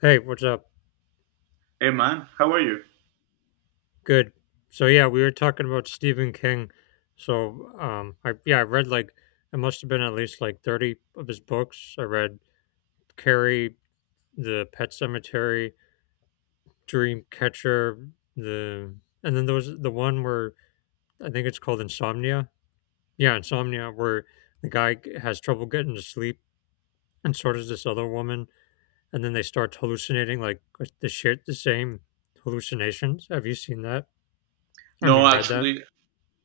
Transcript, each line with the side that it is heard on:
left: Hey, what's up?
right: Hey man, how are you?
left: Good. So yeah, we were talking about Stephen King. I read like it must have been at least like 30 of his books. I read Carrie, The Pet Cemetery, Dreamcatcher, the and then there was the one where I think it's called Insomnia. Yeah, Insomnia where the guy has trouble getting to sleep, and so does this other woman, and then they start hallucinating like the same hallucinations. Have you seen that? I
right: No,
left: mean, read that?
right: actually,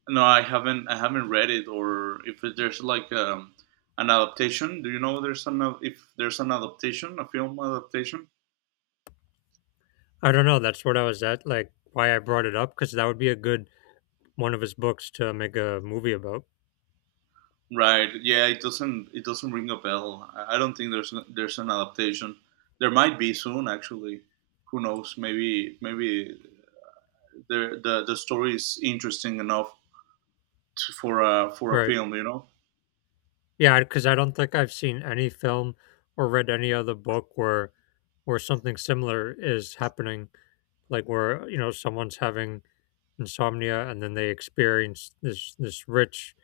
right: no, I haven't. I haven't read it, or if there's an adaptation. Do you know there's an if there's an adaptation, a film adaptation?
left: I don't know. That's what I was at, like why I brought it up, because that would be a good one of his books to make a movie about.
right: Right. Yeah, it doesn't. It doesn't ring a bell. I don't think there's an adaptation. There might be soon, actually. Who knows? Maybe the story is interesting enough to, for a
left: Right.
right: film. You know.
left: Yeah, because I don't think I've seen any film or read any other book where something similar is happening, like where you know someone's having insomnia, and then they experience this rich,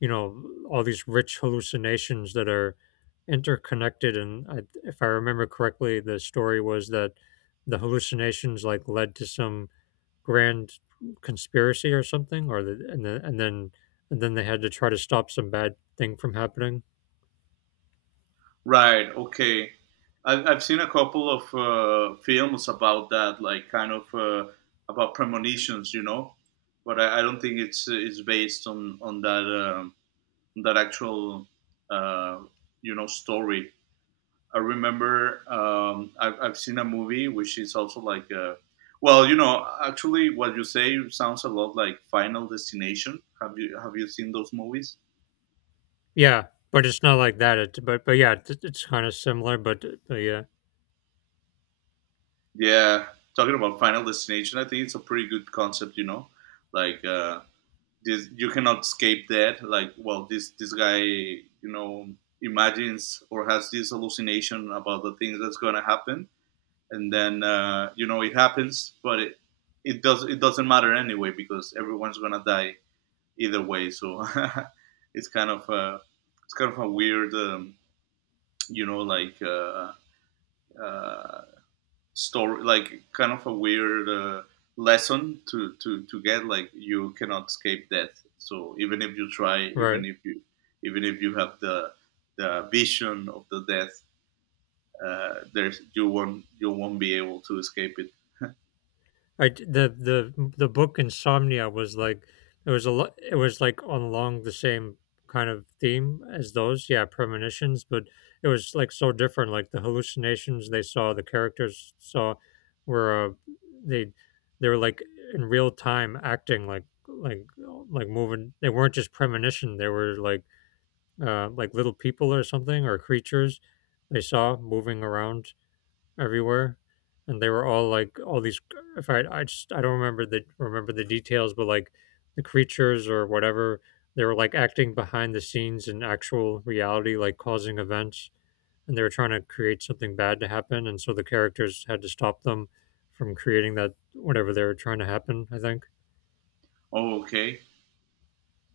left: you know, all these rich hallucinations that are interconnected. And I, if I remember correctly, the story was that the hallucinations like led to some grand conspiracy or something, or the, and then they had to try to stop some bad thing from happening.
right: Right. Okay. I've seen a couple of films about that, like kind of about premonitions, you know. But I don't think it's based on that that actual uh, you know story. I remember I've seen a movie which is also like well, you know, actually, what you say sounds a lot like Final Destination. Have you seen those movies?
left: Yeah, but it's not like that. It's kind of similar. But yeah,
right: Yeah, talking about Final Destination, I think it's a pretty good concept. You know, like this, you cannot escape that. Like, well, this guy, you know, imagines or has this hallucination about the things that's gonna happen, and then you know it happens, but it does it doesn't matter anyway because everyone's gonna die either way. So it's kind of uh, it's kind of a weird, you know, like. Uh, story, like kind of a weird lesson to get. Like you cannot escape death. So even if you try,
left: right.
right: even if you have the vision of the death, there's you won't be able to escape it.
left: I, the book Insomnia was like it was like on along the same kind of theme as those, yeah, premonitions, but it was like so different. Like the hallucinations the characters saw were they they were like in real time acting moving. They weren't just premonition. They were like little people or something, or creatures they saw moving around everywhere, and they were all like all these. If I I just I don't remember the details, but like the creatures or whatever, they were like acting behind the scenes in actual reality, like causing events, and they were trying to create something bad to happen, and so the characters had to stop them from creating that, whatever they were trying to happen. I think.
right: Oh, okay,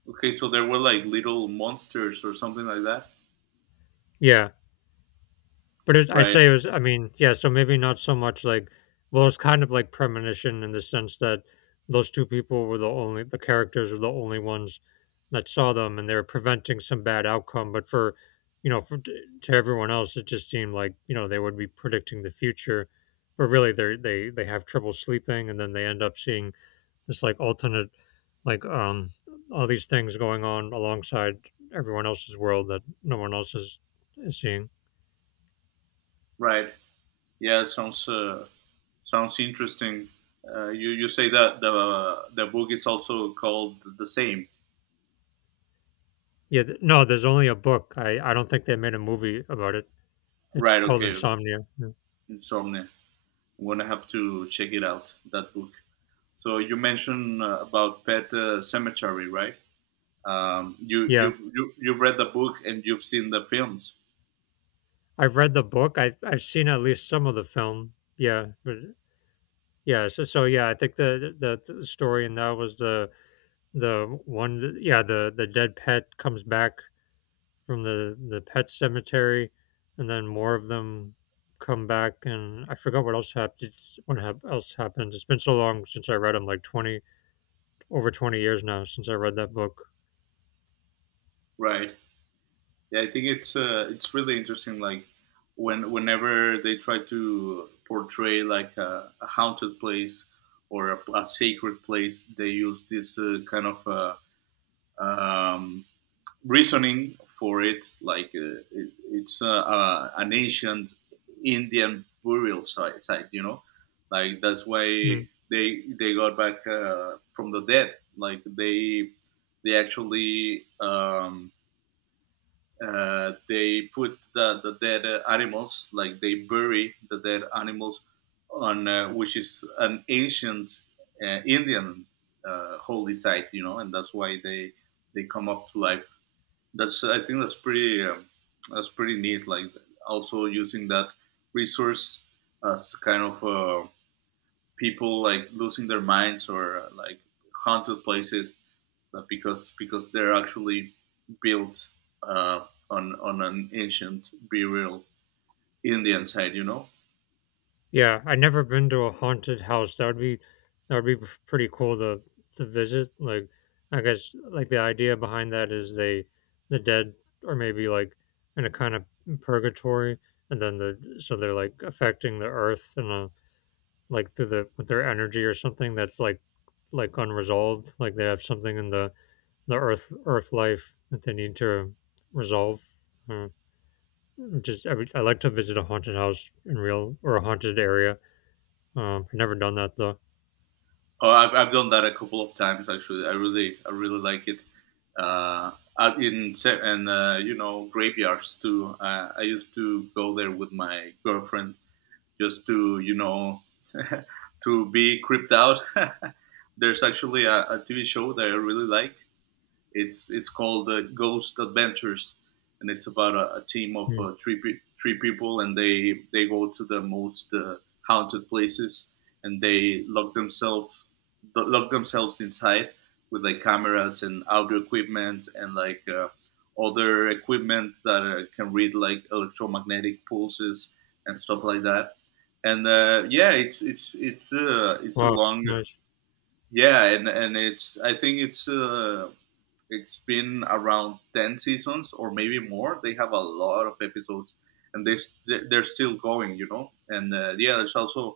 right: okay. So there were like little monsters or something like that.
left: Yeah. But it, I
right: Right,
left: say it was, I mean, yeah, so maybe not so much like, well, it's kind of like premonition in the sense that those two people were the only, the characters were the only ones that saw them, and they were preventing some bad outcome. You know, for, to everyone else, it just seemed like, you know, they would be predicting the future. But really, they have trouble sleeping, and then they end up seeing this like alternate, like all these things going on alongside everyone else's world that no one else is seeing.
right: right. Yeah, it sounds sounds interesting. You you say that the book is also called the same.
left: No, there's only a book. I don't think they made a movie about it. It's
right: Right.
left: called
right: Okay. Okay.
left: Insomnia. Yeah.
right: Insomnia. We're gonna have to check it out. That book. So you mentioned about Pet Cemetery, right? You
left: Yeah.
right: you you you've read the book and you've seen the films,
left: I've read the book. I've seen at least some of the film. Yeah, but yeah, so so yeah, I think the story in that was the dead pet comes back from the pet cemetery, and then more of them come back. And I forgot what else happened. It's been so long since I read them, like 20 years now since I read that book.
right: right? Yeah, I think it's really interesting. Like when whenever they try to portray like a haunted place or a sacred place, they use this kind of um, reasoning for it, like it, it's an ancient Indian burial site, site, you know, like that's
left: Hmm.
right: why they got back from the dead. Like they actually they put the dead animals, like they bury the dead animals on which is an ancient Indian holy site, you know, and that's why they come up to life. That's I think that's pretty neat. Like also using that resource as kind of people like losing their minds or like haunted places, but because they're actually built uh, on an ancient burial Indian site. You know,
left: Yeah, I've never been to a haunted house. That would be pretty cool to visit. Like I guess like the idea behind that is the dead are maybe like in a kind of purgatory, and then they're like affecting the earth, and like through the with their energy or something that's like unresolved. Like they have something in the earth life that they need to resolve. Uh, I like to visit a haunted house in real, or a haunted area. I've never done that though.
right: oh, I've done that a couple of times actually. I really like it. Uh, in se- and you know graveyards too. I used to go there with my girlfriend just to you know to be creeped out. There's actually a, TV show that I really like. It's called Ghost Adventures, and it's about a team of
left: Mm.
right: three pe- three people, and they go to the most haunted places, and they lock themselves inside with like cameras and audio equipment and like other equipment that can read like electromagnetic pulses and stuff like that. And yeah, it's a
left: Wow,
right: long
left: nice.
right: yeah, and it's I think it's been around 10 seasons or maybe more. They have a lot of episodes and they they're still going, you know? And yeah, there's also,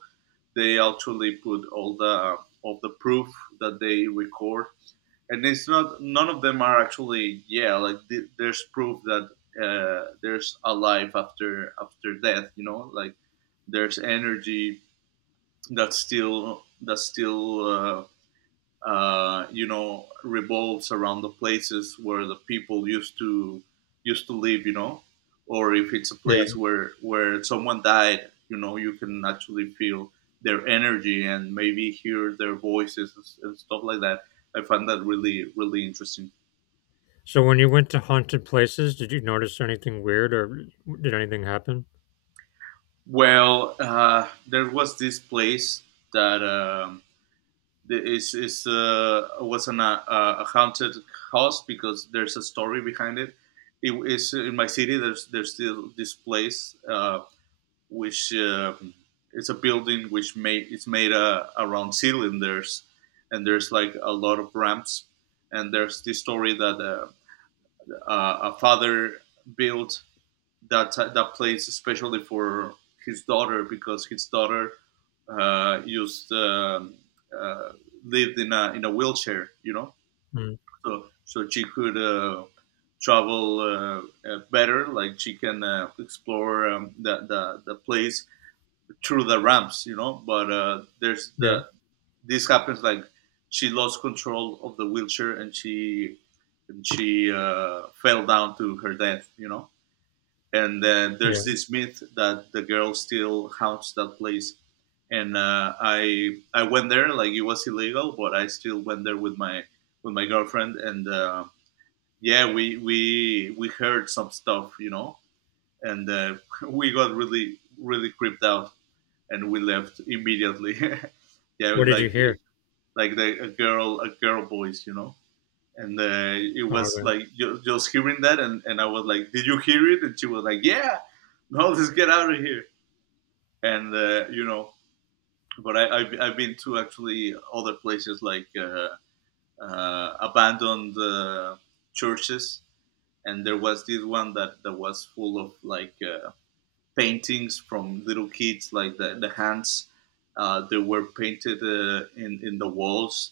right: they actually put all the proof that they record. And it's not, none of them are actually, yeah, like th- there's proof that there's a life after, after death, you know? Like there's energy that's still, you know revolves around the places where the people used to used to live, you know, or if it's a place
left: Yeah.
right: where someone died, you know, you can actually feel their energy and maybe hear their voices and s- and stuff like that. I find that really really interesting.
left: So when you went to haunted places, did you notice anything weird, or did anything happen?
right: Well there was this place that the- It's is was an, a haunted house because there's a story behind it. It is in my city. There's still this place which it's a building which made it's made around cylinders, and there's like a lot of ramps. And there's this story that a father built that that plays especially for his daughter because his daughter used uh, lived in a wheelchair, you know,
left: Mm.
right: so so she could travel better. Like she can explore the place through the ramps, you know. But there's
left: Yeah,
right: the this happens like she lost control of the wheelchair and she fell down to her death, you know, and then there's
left: yeah.
right: this myth that the girl still haunts that place. And I went there like it was illegal but I still went there with my girlfriend and yeah we heard some stuff, you know, and we got really really creeped out and we left immediately. Yeah
left: What did you
right: like
left: hear?
right: it- like the, a girl voice, you know, and it
left: Oh,
right: was
left: okay.
right: like ju- just hearing that and I was like did you hear it and she was like yeah. No, let's get out of here. And you know, but I've been to actually other places like abandoned churches, and there was this one that that was full of like paintings from little kids, like the hands. They were painted in the walls,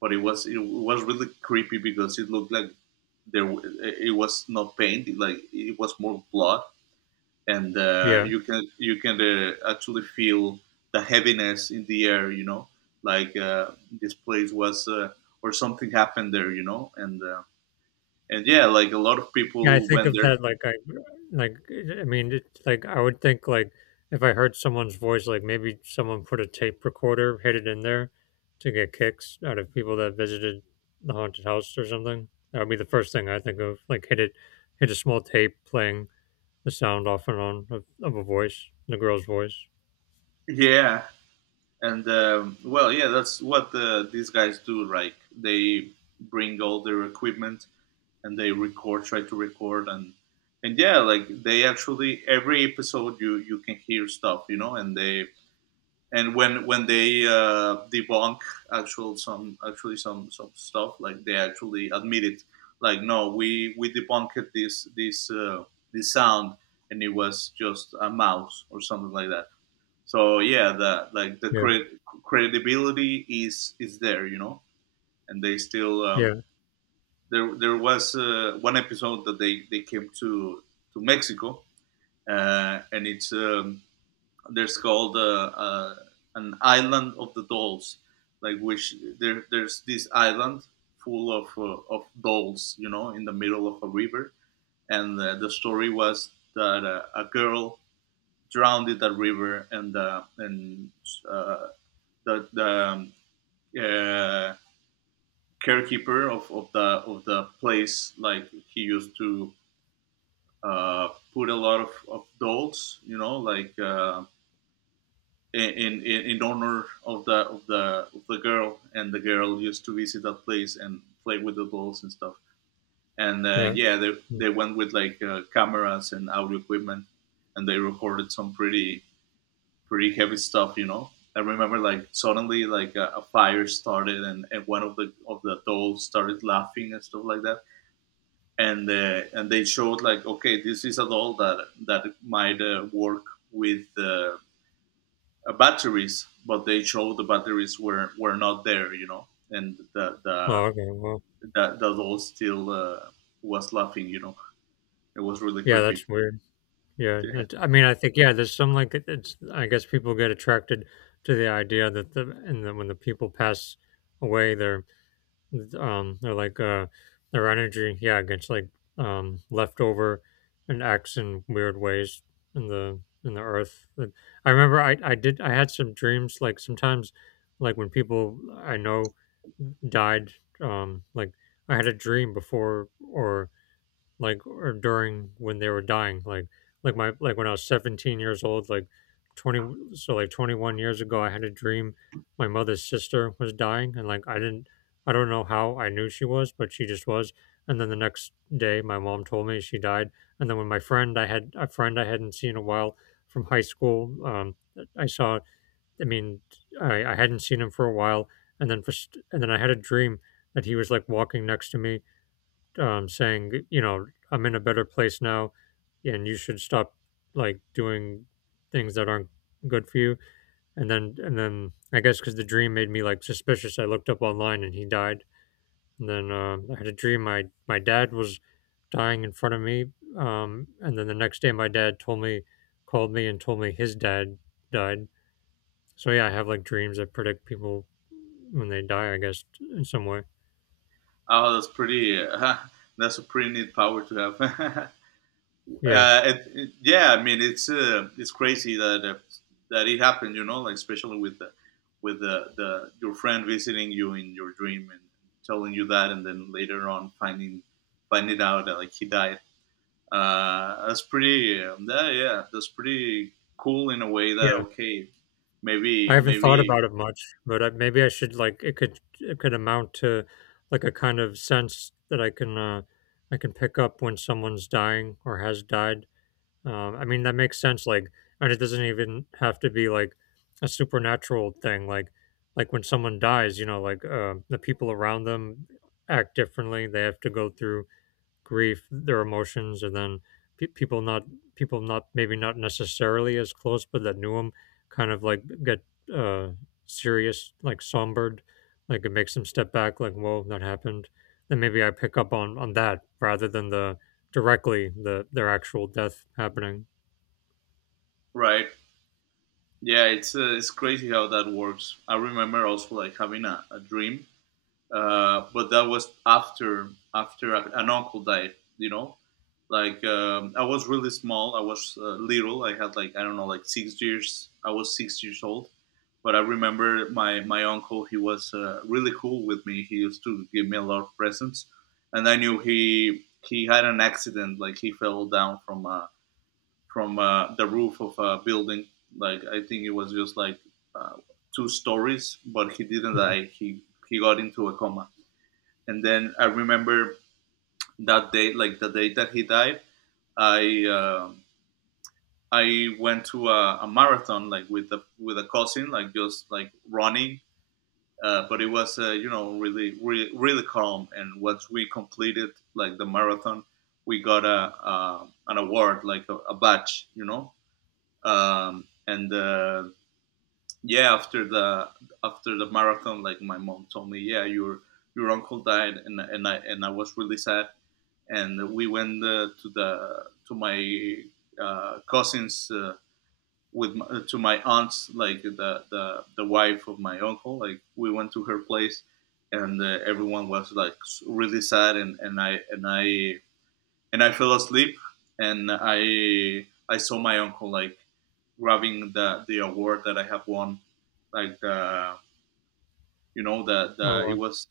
right: but it was really creepy because it looked like there it was not paint, like it was more blood. And
left: Yeah.
right: you can actually feel the heaviness in the air, you know, like this place was or something happened there, you know, and yeah like a lot of
left: Yeah, I
right: people
left: think
right: went
left: of
right: there.
left: that like I like, I mean, it's like I would think like if I heard someone's voice, like maybe someone put a tape recorder, hid it in there to get kicks out of people that visited the haunted house or something. That would be the first thing I think of. Like hit a small tape playing the sound off and on of a voice, the girl's voice.
right: Yeah, and well yeah that's what these guys do, like they bring all their equipment and they record try to record and yeah like they actually every episode you you can hear stuff, you know, and they and when they debunk actual some actually some stuff, like they actually admit it like no we we debunked this this this sound and it was just a mouse or something like that. So yeah the like the
left: Yeah,
right: cre- credibility is there, you know, and they still
left: yeah,
right: there there was one episode that they came to Mexico and it's there's called an island of the dolls, like which there there's this island full of dolls, you know, in the middle of a river, and the story was that a girl drowned in that river, and uh, the uh, carekeeper of the place, like he used to put a lot of dolls, you know, like. In, in honor of the of the of the girl, and the girl used to visit that place and play with the dolls and stuff. And
left: yeah.
right: yeah,
left: Mm.
right: they went with like cameras and audio equipment, and they recorded some pretty pretty heavy stuff, you know. I remember like suddenly like a fire started and one of the dolls started laughing and stuff like that. And and they showed like okay this is a doll that that might work with batteries, but they showed the batteries were not there, you know, and
left: Oh, okay. Well,
right: the doll still was laughing, you know. It was really
left: yeah,
right: creepy.
left: that's weird.
right: Yeah.
left: I think yeah, there's some like it's, I guess people get attracted to the idea that the and then when the people pass away, they're like their energy, yeah, gets like left over and acts in weird ways in the earth. But I remember I had some dreams like sometimes, like when people I know died. Like I had a dream before or like or during when they were dying, like my like when I was 17 years old, like 20, so like 21 years ago, I had a dream my mother's sister was dying, and like I don't know how I knew she was, but she just was. And then the next day my mom told me she died. And then when my friend I had a friend I hadn't seen in a while from high school. I saw I mean, I hadn't seen him for a while, and then and then I had a dream that he was like walking next to me, saying, you know, I'm in a better place now, and you should stop like doing things that aren't good for you. And then I guess because the dream made me like suspicious, I looked up online and he died. And then I had a dream my dad was dying in front of me. And then the next day, my dad called me and told me his dad died. So yeah, I have like dreams that predict people when they die, I guess, in some way.
right: Oh, that's pretty. That's a pretty neat power to have.
left: Yeah.
right: Uh, it- yeah, I mean it's crazy that that it happened, you know, like especially with the your friend visiting you in your dream and telling you that, and then later on finding finding out that like he died. Uh, that's pretty that, yeah that's pretty cool in a way that
left: Yeah.
right: okay
left: I
right: maybe
left: haven't thought
right: maybe
left: about it much, but I, maybe I should. Like it could amount to like a kind of sense that I can pick up when someone's dying or has died. I mean, that makes sense. Like, and it doesn't even have to be like a supernatural thing. Like when someone dies, you know, like the people around them act differently. They have to go through grief, their emotions, and then pe- people not people not, maybe not necessarily as close, but that knew him, kind of like get uh, serious, like sombered, like it makes them step back, like whoa, that happened. Then maybe I pick up on that rather than the directly their actual death happening.
right: right. Yeah, it's crazy how that works. I remember also like having a dream. But that was after after an uncle died. You know, like I was really small. I was little. I had like I don't know, like 6 years. I was 6 years old. But I remember my uncle. He was really cool with me. He used to give me a lot of presents, and I knew he had an accident. Like he fell down from the roof of a building. Like I think it was just like uh, two stories, but he didn't
left: Mm.
right: die. He got into a coma. And then I remember that day, like the day that he died, I uh, I went to a marathon like with a cousin, like just like running. But it was you know really, really calm. And once we completed like the marathon, we got a an award, like a badge, you know. And Yeah, after the marathon, like my mom told me, yeah, your uncle died, and I was really sad, and we went to my cousins with to my aunt's, like the wife of my uncle. Like we went to her place, and everyone was like really sad, and I fell asleep, and I saw my uncle like grabbing the award that I have won, like the you know
left: Oh,
right: the it was,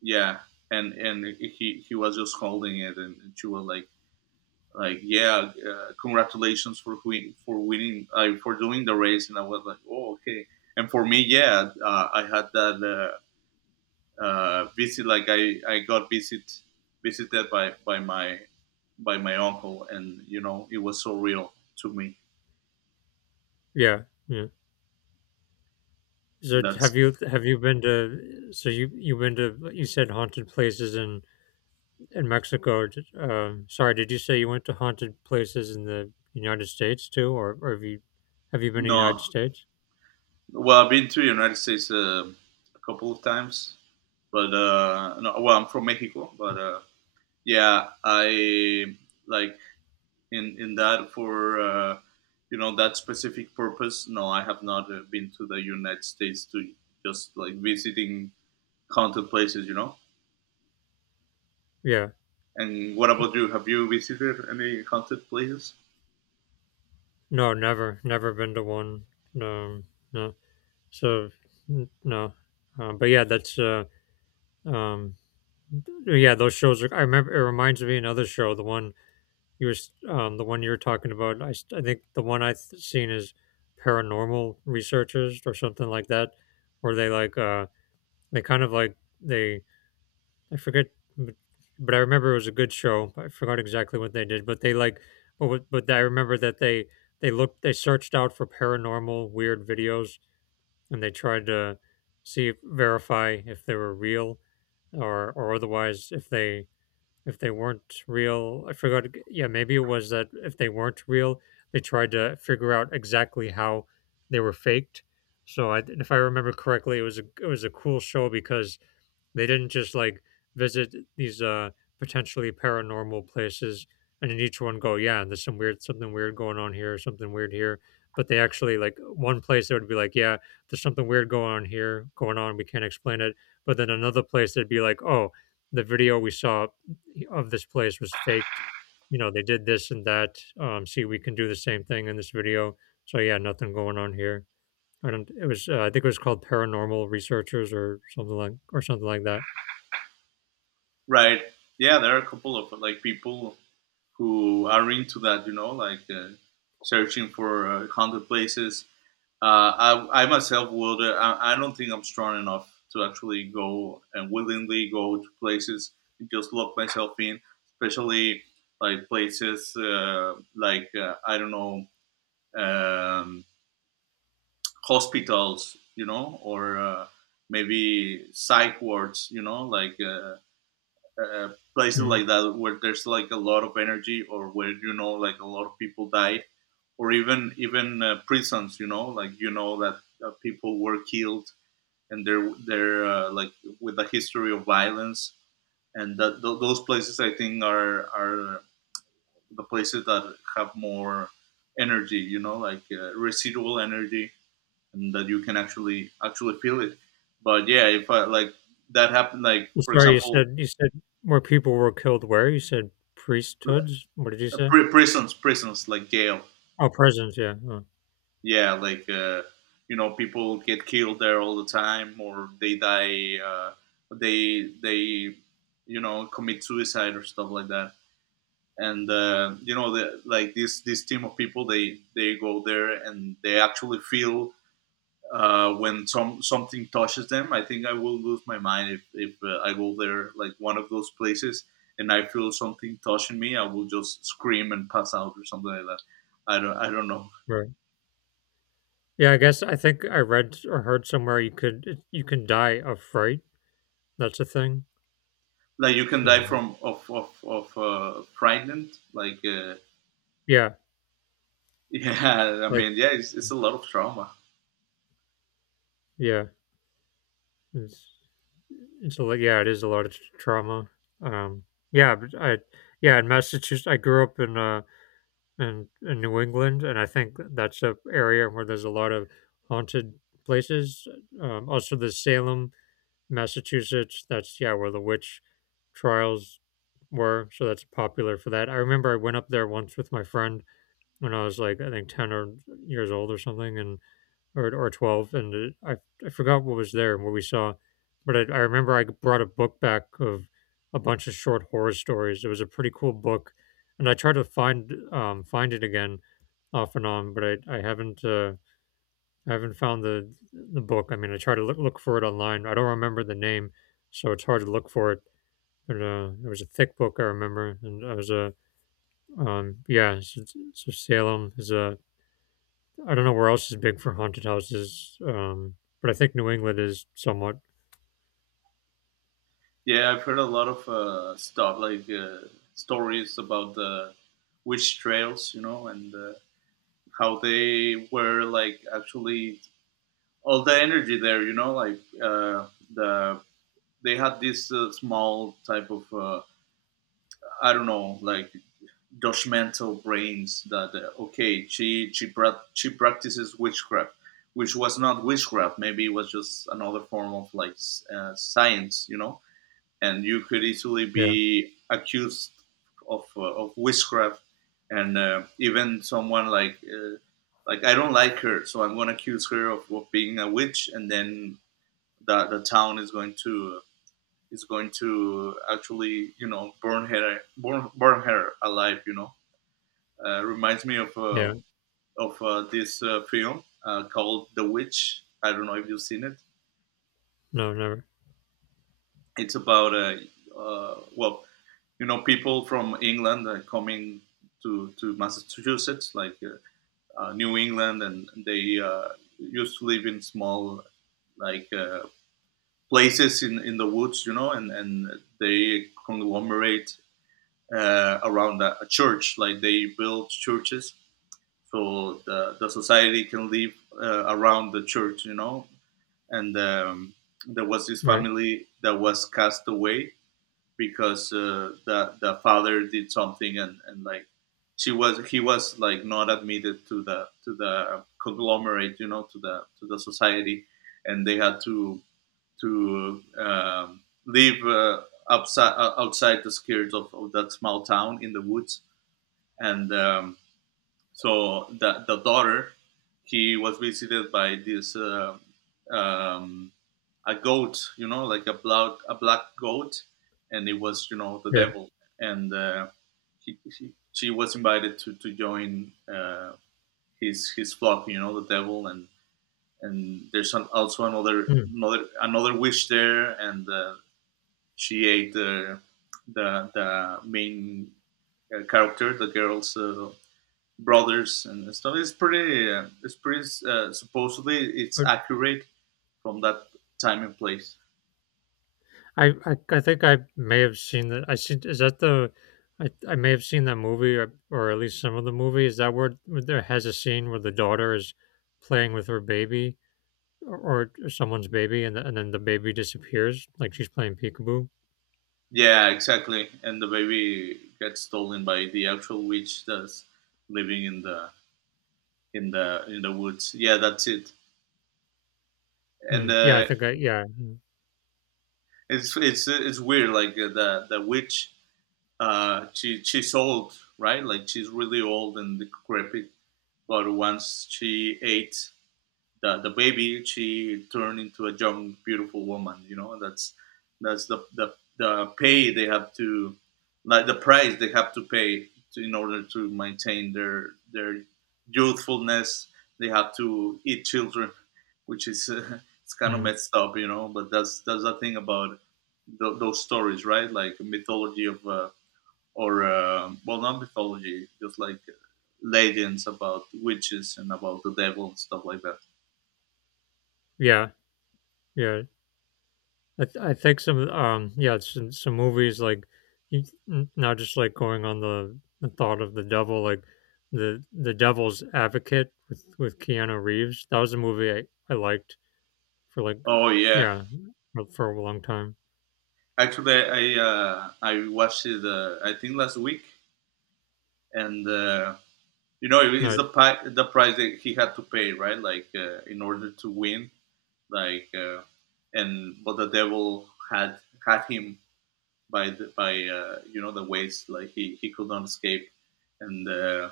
right: yeah. And he was just holding it, and she was like, yeah, congratulations for winning, for doing the race. And I was like, oh, okay. And for me, yeah, I had that visit. Like I got visited by by my uncle, and you know it was so real to me.
left: yeah, yeah. So
right: That's
left: have you been to? So you been to? You said haunted places in Mexico. Sorry, did you say you went to haunted places in the United States too, or have you been to the United
right: no
left: States?
right: well, I've been to the United States a couple of times, but no, well, I'm from Mexico, but yeah, I, like, in that for you know that specific purpose. No, I have not been to the United States to just like visiting haunted places. You know.
left: Yeah,
right: And what about you? Have you visited any haunted places?
left: no, never, never been to one. No, no. So no, but yeah, that's um, yeah, those shows are, I remember, it reminds me of another show, the one you were talking about. I think the one I've seen is Paranormal Researchers or something like that, where they like they kind of like they, I forget, but but I remember it was a good show. I forgot exactly what they did, but they like, but I remember that they looked, they searched out for paranormal weird videos, and they tried to see verify if they were real, or otherwise if they weren't real. I forgot. Yeah, maybe it was that if they weren't real, they tried to figure out exactly how they were faked. So I, if I remember correctly, it was a cool show because they didn't just like visit these potentially paranormal places, and in each one go, yeah, there's some weird, something weird going on here, something weird here. But they actually, like one place they would be like, yeah, there's something weird going on here, we can't explain it. But then another place they'd be like, oh, the video we saw of this place was faked. You know, they did this and that. See, we can do the same thing in this video. So yeah, nothing going on here. I don't. It was. I think it was called Paranormal Researchers or something like that.
right: Right. Yeah, there are a couple of like people who are into that. You know, like, searching for haunted places. Uh, I myself will. I don't think I'm strong enough to actually go and willingly go to places and just lock myself in, especially like places like, I don't know, um, hospitals, you know, or maybe psych wards, you know, like, uh, places
left: Mhm.
right: like that where there's like a lot of energy or where you know like a lot of people died, or even prisons, you know, like you know that people were killed and they're like with a history of violence, and that those places I think are the places that have more energy, you know, like residual energy, and that you can actually feel it. But yeah, if I, like, that happened, like
left: Well,
right: for
left: sorry, you
right: example,
left: said you said more people were killed where? You said priesthoods? What did you
right: uh,
left: say?
right: prisons, prisons like jail,
left: Oh, prisons, yeah. Oh,
right: yeah, like you know, people get killed there all the time, or they die, they you know commit suicide or stuff like that. And you know the, like this team of people, they go there and they actually feel when something touches them. I think I will lose my mind if, I go there like one of those places and I feel something touching me. I will just scream and pass out or something like that. I don't know.
left: right. Yeah, I guess I think I read or heard somewhere you can die of fright. That's a thing.
right: Like, you can
left: So
right: die from of frightened, like,
left: yeah,
right: yeah, I
left: like,
right: mean, yeah, it's a lot of trauma.
left: yeah, it's it's a lot. Yeah, it is a lot of trauma. Um, yeah, but I yeah, in Massachusetts. I grew up in New England, and I think that's a area where there's a lot of haunted places. Also, the Salem, Massachusetts. That's, yeah, where the witch trials were. So that's popular for that. I remember I went up there once with my friend when I was like, I think, ten or years old or something, and or 12, and I forgot what was there and what we saw, but I remember I brought a book back of a bunch of short horror stories. It was a pretty cool book, and I tried to find find it again off and on, but I haven't. I haven't found the book. I mean, I tried to look for it online. I don't remember the name, so it's hard to look for it. But it was a thick book, I remember, and I was a, yeah. So Salem is a. I don't know where else is big for haunted houses, but I think New England is somewhat.
right: Yeah, I've heard a lot of stuff like stories about the witch trails, you know, and how they were like actually all the energy there, you know, like the they had this small type of I don't know, like judgmental brains that okay, she practices witchcraft, which was not witchcraft. Maybe it was just another form of like science, you know, and you could easily
left: Yeah,
right: be accused of witchcraft, and even someone like, like I don't like her, so I'm going to accuse her of being a witch, and then the town is going to actually you know burn, burn her alive. You know, reminds me
left: yeah.
right: of this film called The Witch. I don't know if you've seen it.
left: No, never.
right: It's about a, well, you know, people from England are coming to Massachusetts, like, New England, and they used to live in small like places in the woods, you know, and they conglomerate around a church, like they build churches so the society can live around the church, you know, and. There was this
left: Right.
right: family that was cast away because the father did something, and like she was he was like not admitted to the conglomerate, you know, to the society, and they had to to um, live outside, outside the skirts of that small town in the woods. And so the daughter, he was visited by this um, a goat, you know, like a black goat, and it was, you know, the
left: Yeah.
right: devil, and she was invited to join, his flock, you know, the devil. And there's an, also
left: Mm.
right: another witch there, and she ate the the main character, the girl's brothers and stuff. It's pretty. It's pretty. Supposedly, it's accurate from that time and place.
left: I think I may have seen that. I see. Is that the? I may have seen that movie, or at least some of the movie. Is that where there has a scene where the daughter is playing with her baby, or someone's baby, and then the baby disappears, like she's playing peekaboo.
right: Yeah, exactly. And the baby gets stolen by the actual witch that's living in the in the woods. Yeah, that's it. And
left: Mm, yeah, I think I. Yeah. Mm.
right: it's weird. Like, the witch, she's old, right? Like she's really old and decrepit. But once she ate the baby, she turned into a young beautiful woman, you know. That's the pay they have to, like the price they have to pay to, in order to maintain their youthfulness. They have to eat children, which is it's kind of
left: Mm.
right: messed up, you know, but that's the thing about those stories, right, like mythology of or well, not mythology, just like legends about witches and about the devil and stuff like that.
left: Yeah, yeah. I think some, yeah, some movies like, you- not just like going on the thought of the devil, like the devil's advocate with Keanu Reeves. That was a movie I liked for, like,
right: Oh yeah,
left: yeah, for a long time.
right: actually, I watched it. I think last week, and you know, it's
left: Nice.
right: the price that he had to pay, right? Like, in order to win, like and but the devil had him by the, by you know, the waist, like he could not escape, and uh,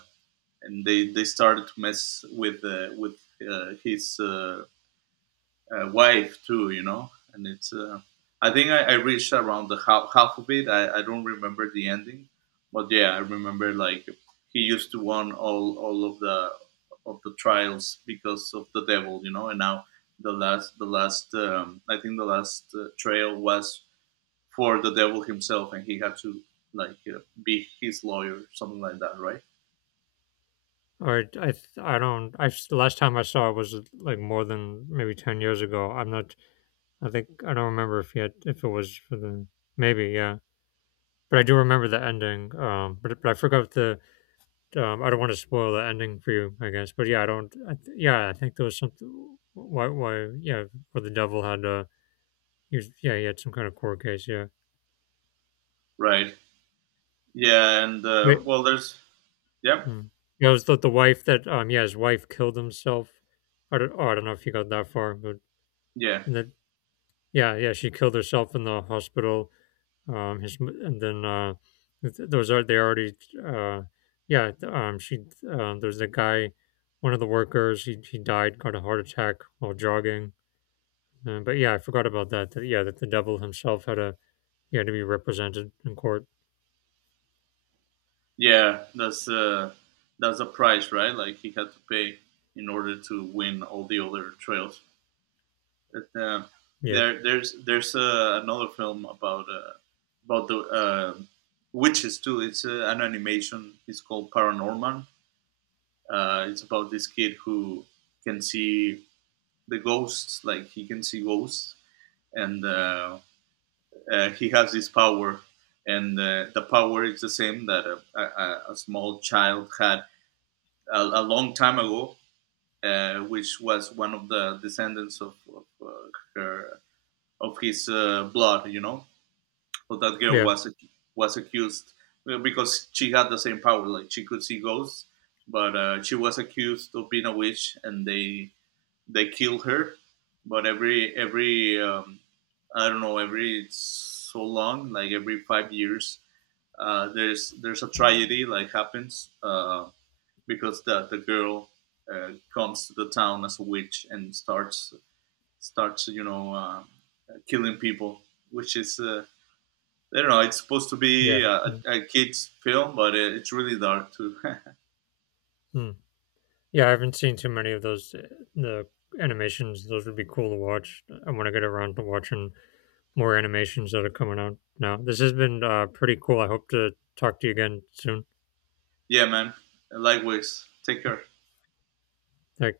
right: and they started to mess with his wife too, you know. And it's I I reached around the half, half of it. I don't remember the ending, but yeah, I remember like he used to won all of the trials because of the devil, you know. And now the last I think the last trail was for the devil himself, and he had to, like, be his lawyer, something like that, right?
left: All right. I don't. The last time I saw it was like more than maybe 10 years ago. I'm not. I think I don't remember if yet, if it was for the. Maybe, yeah. But I do remember the ending. But I forgot the. I don't want to spoil the ending for you, I guess. But yeah, I don't. Yeah, I think there was something. Why? Yeah, where the devil had. He was, yeah, he had some kind of court case. Yeah.
right: Right. Yeah, and
left: Wait.
right: well, there's yeah,
left: Mm. Yeah, it was the wife that. Yeah, his wife killed himself. I don't. Oh, I don't know if he got that far, but
right: yeah.
left: and then, yeah, yeah, she killed herself in the hospital. And then those are they already, uh, yeah. Um. She. There's a guy. One of the workers. He died. Got a heart attack while jogging. But yeah, I forgot about that. Yeah, that the devil himself had a, yeah, to be represented in court.
right: Yeah, that's a price, right? Like he had to pay in order to win all the other trails. But,
left: Yeah,
right: there's another film about, about the witches too. It's an animation. It's called Paranorman. It's about this kid who can see the ghosts, like he can see ghosts, and he has this power. And the power is the same that a small child had a long time ago, which was one of the descendants of her of his blood. You know, but that girl
left: yeah,
right: was accused because she had the same power. Like she could see ghosts, but she was accused of being a witch, and they killed her. But every I don't know, every so long, like every 5 years, there's a tragedy like happens. Because the girl comes to the town as a witch and starts, you know, killing people, which is I don't know. It's supposed to be
left: yeah, yeah.
right: a kids film, but it's really dark too.
left: Mm. Yeah, I haven't seen too many of those. The animations; those would be cool to watch. I want to get around to watching more animations that are coming out now. This has been pretty cool. I hope to talk to you again soon.
right: Yeah, man. Likewise. Take care.
left: Like.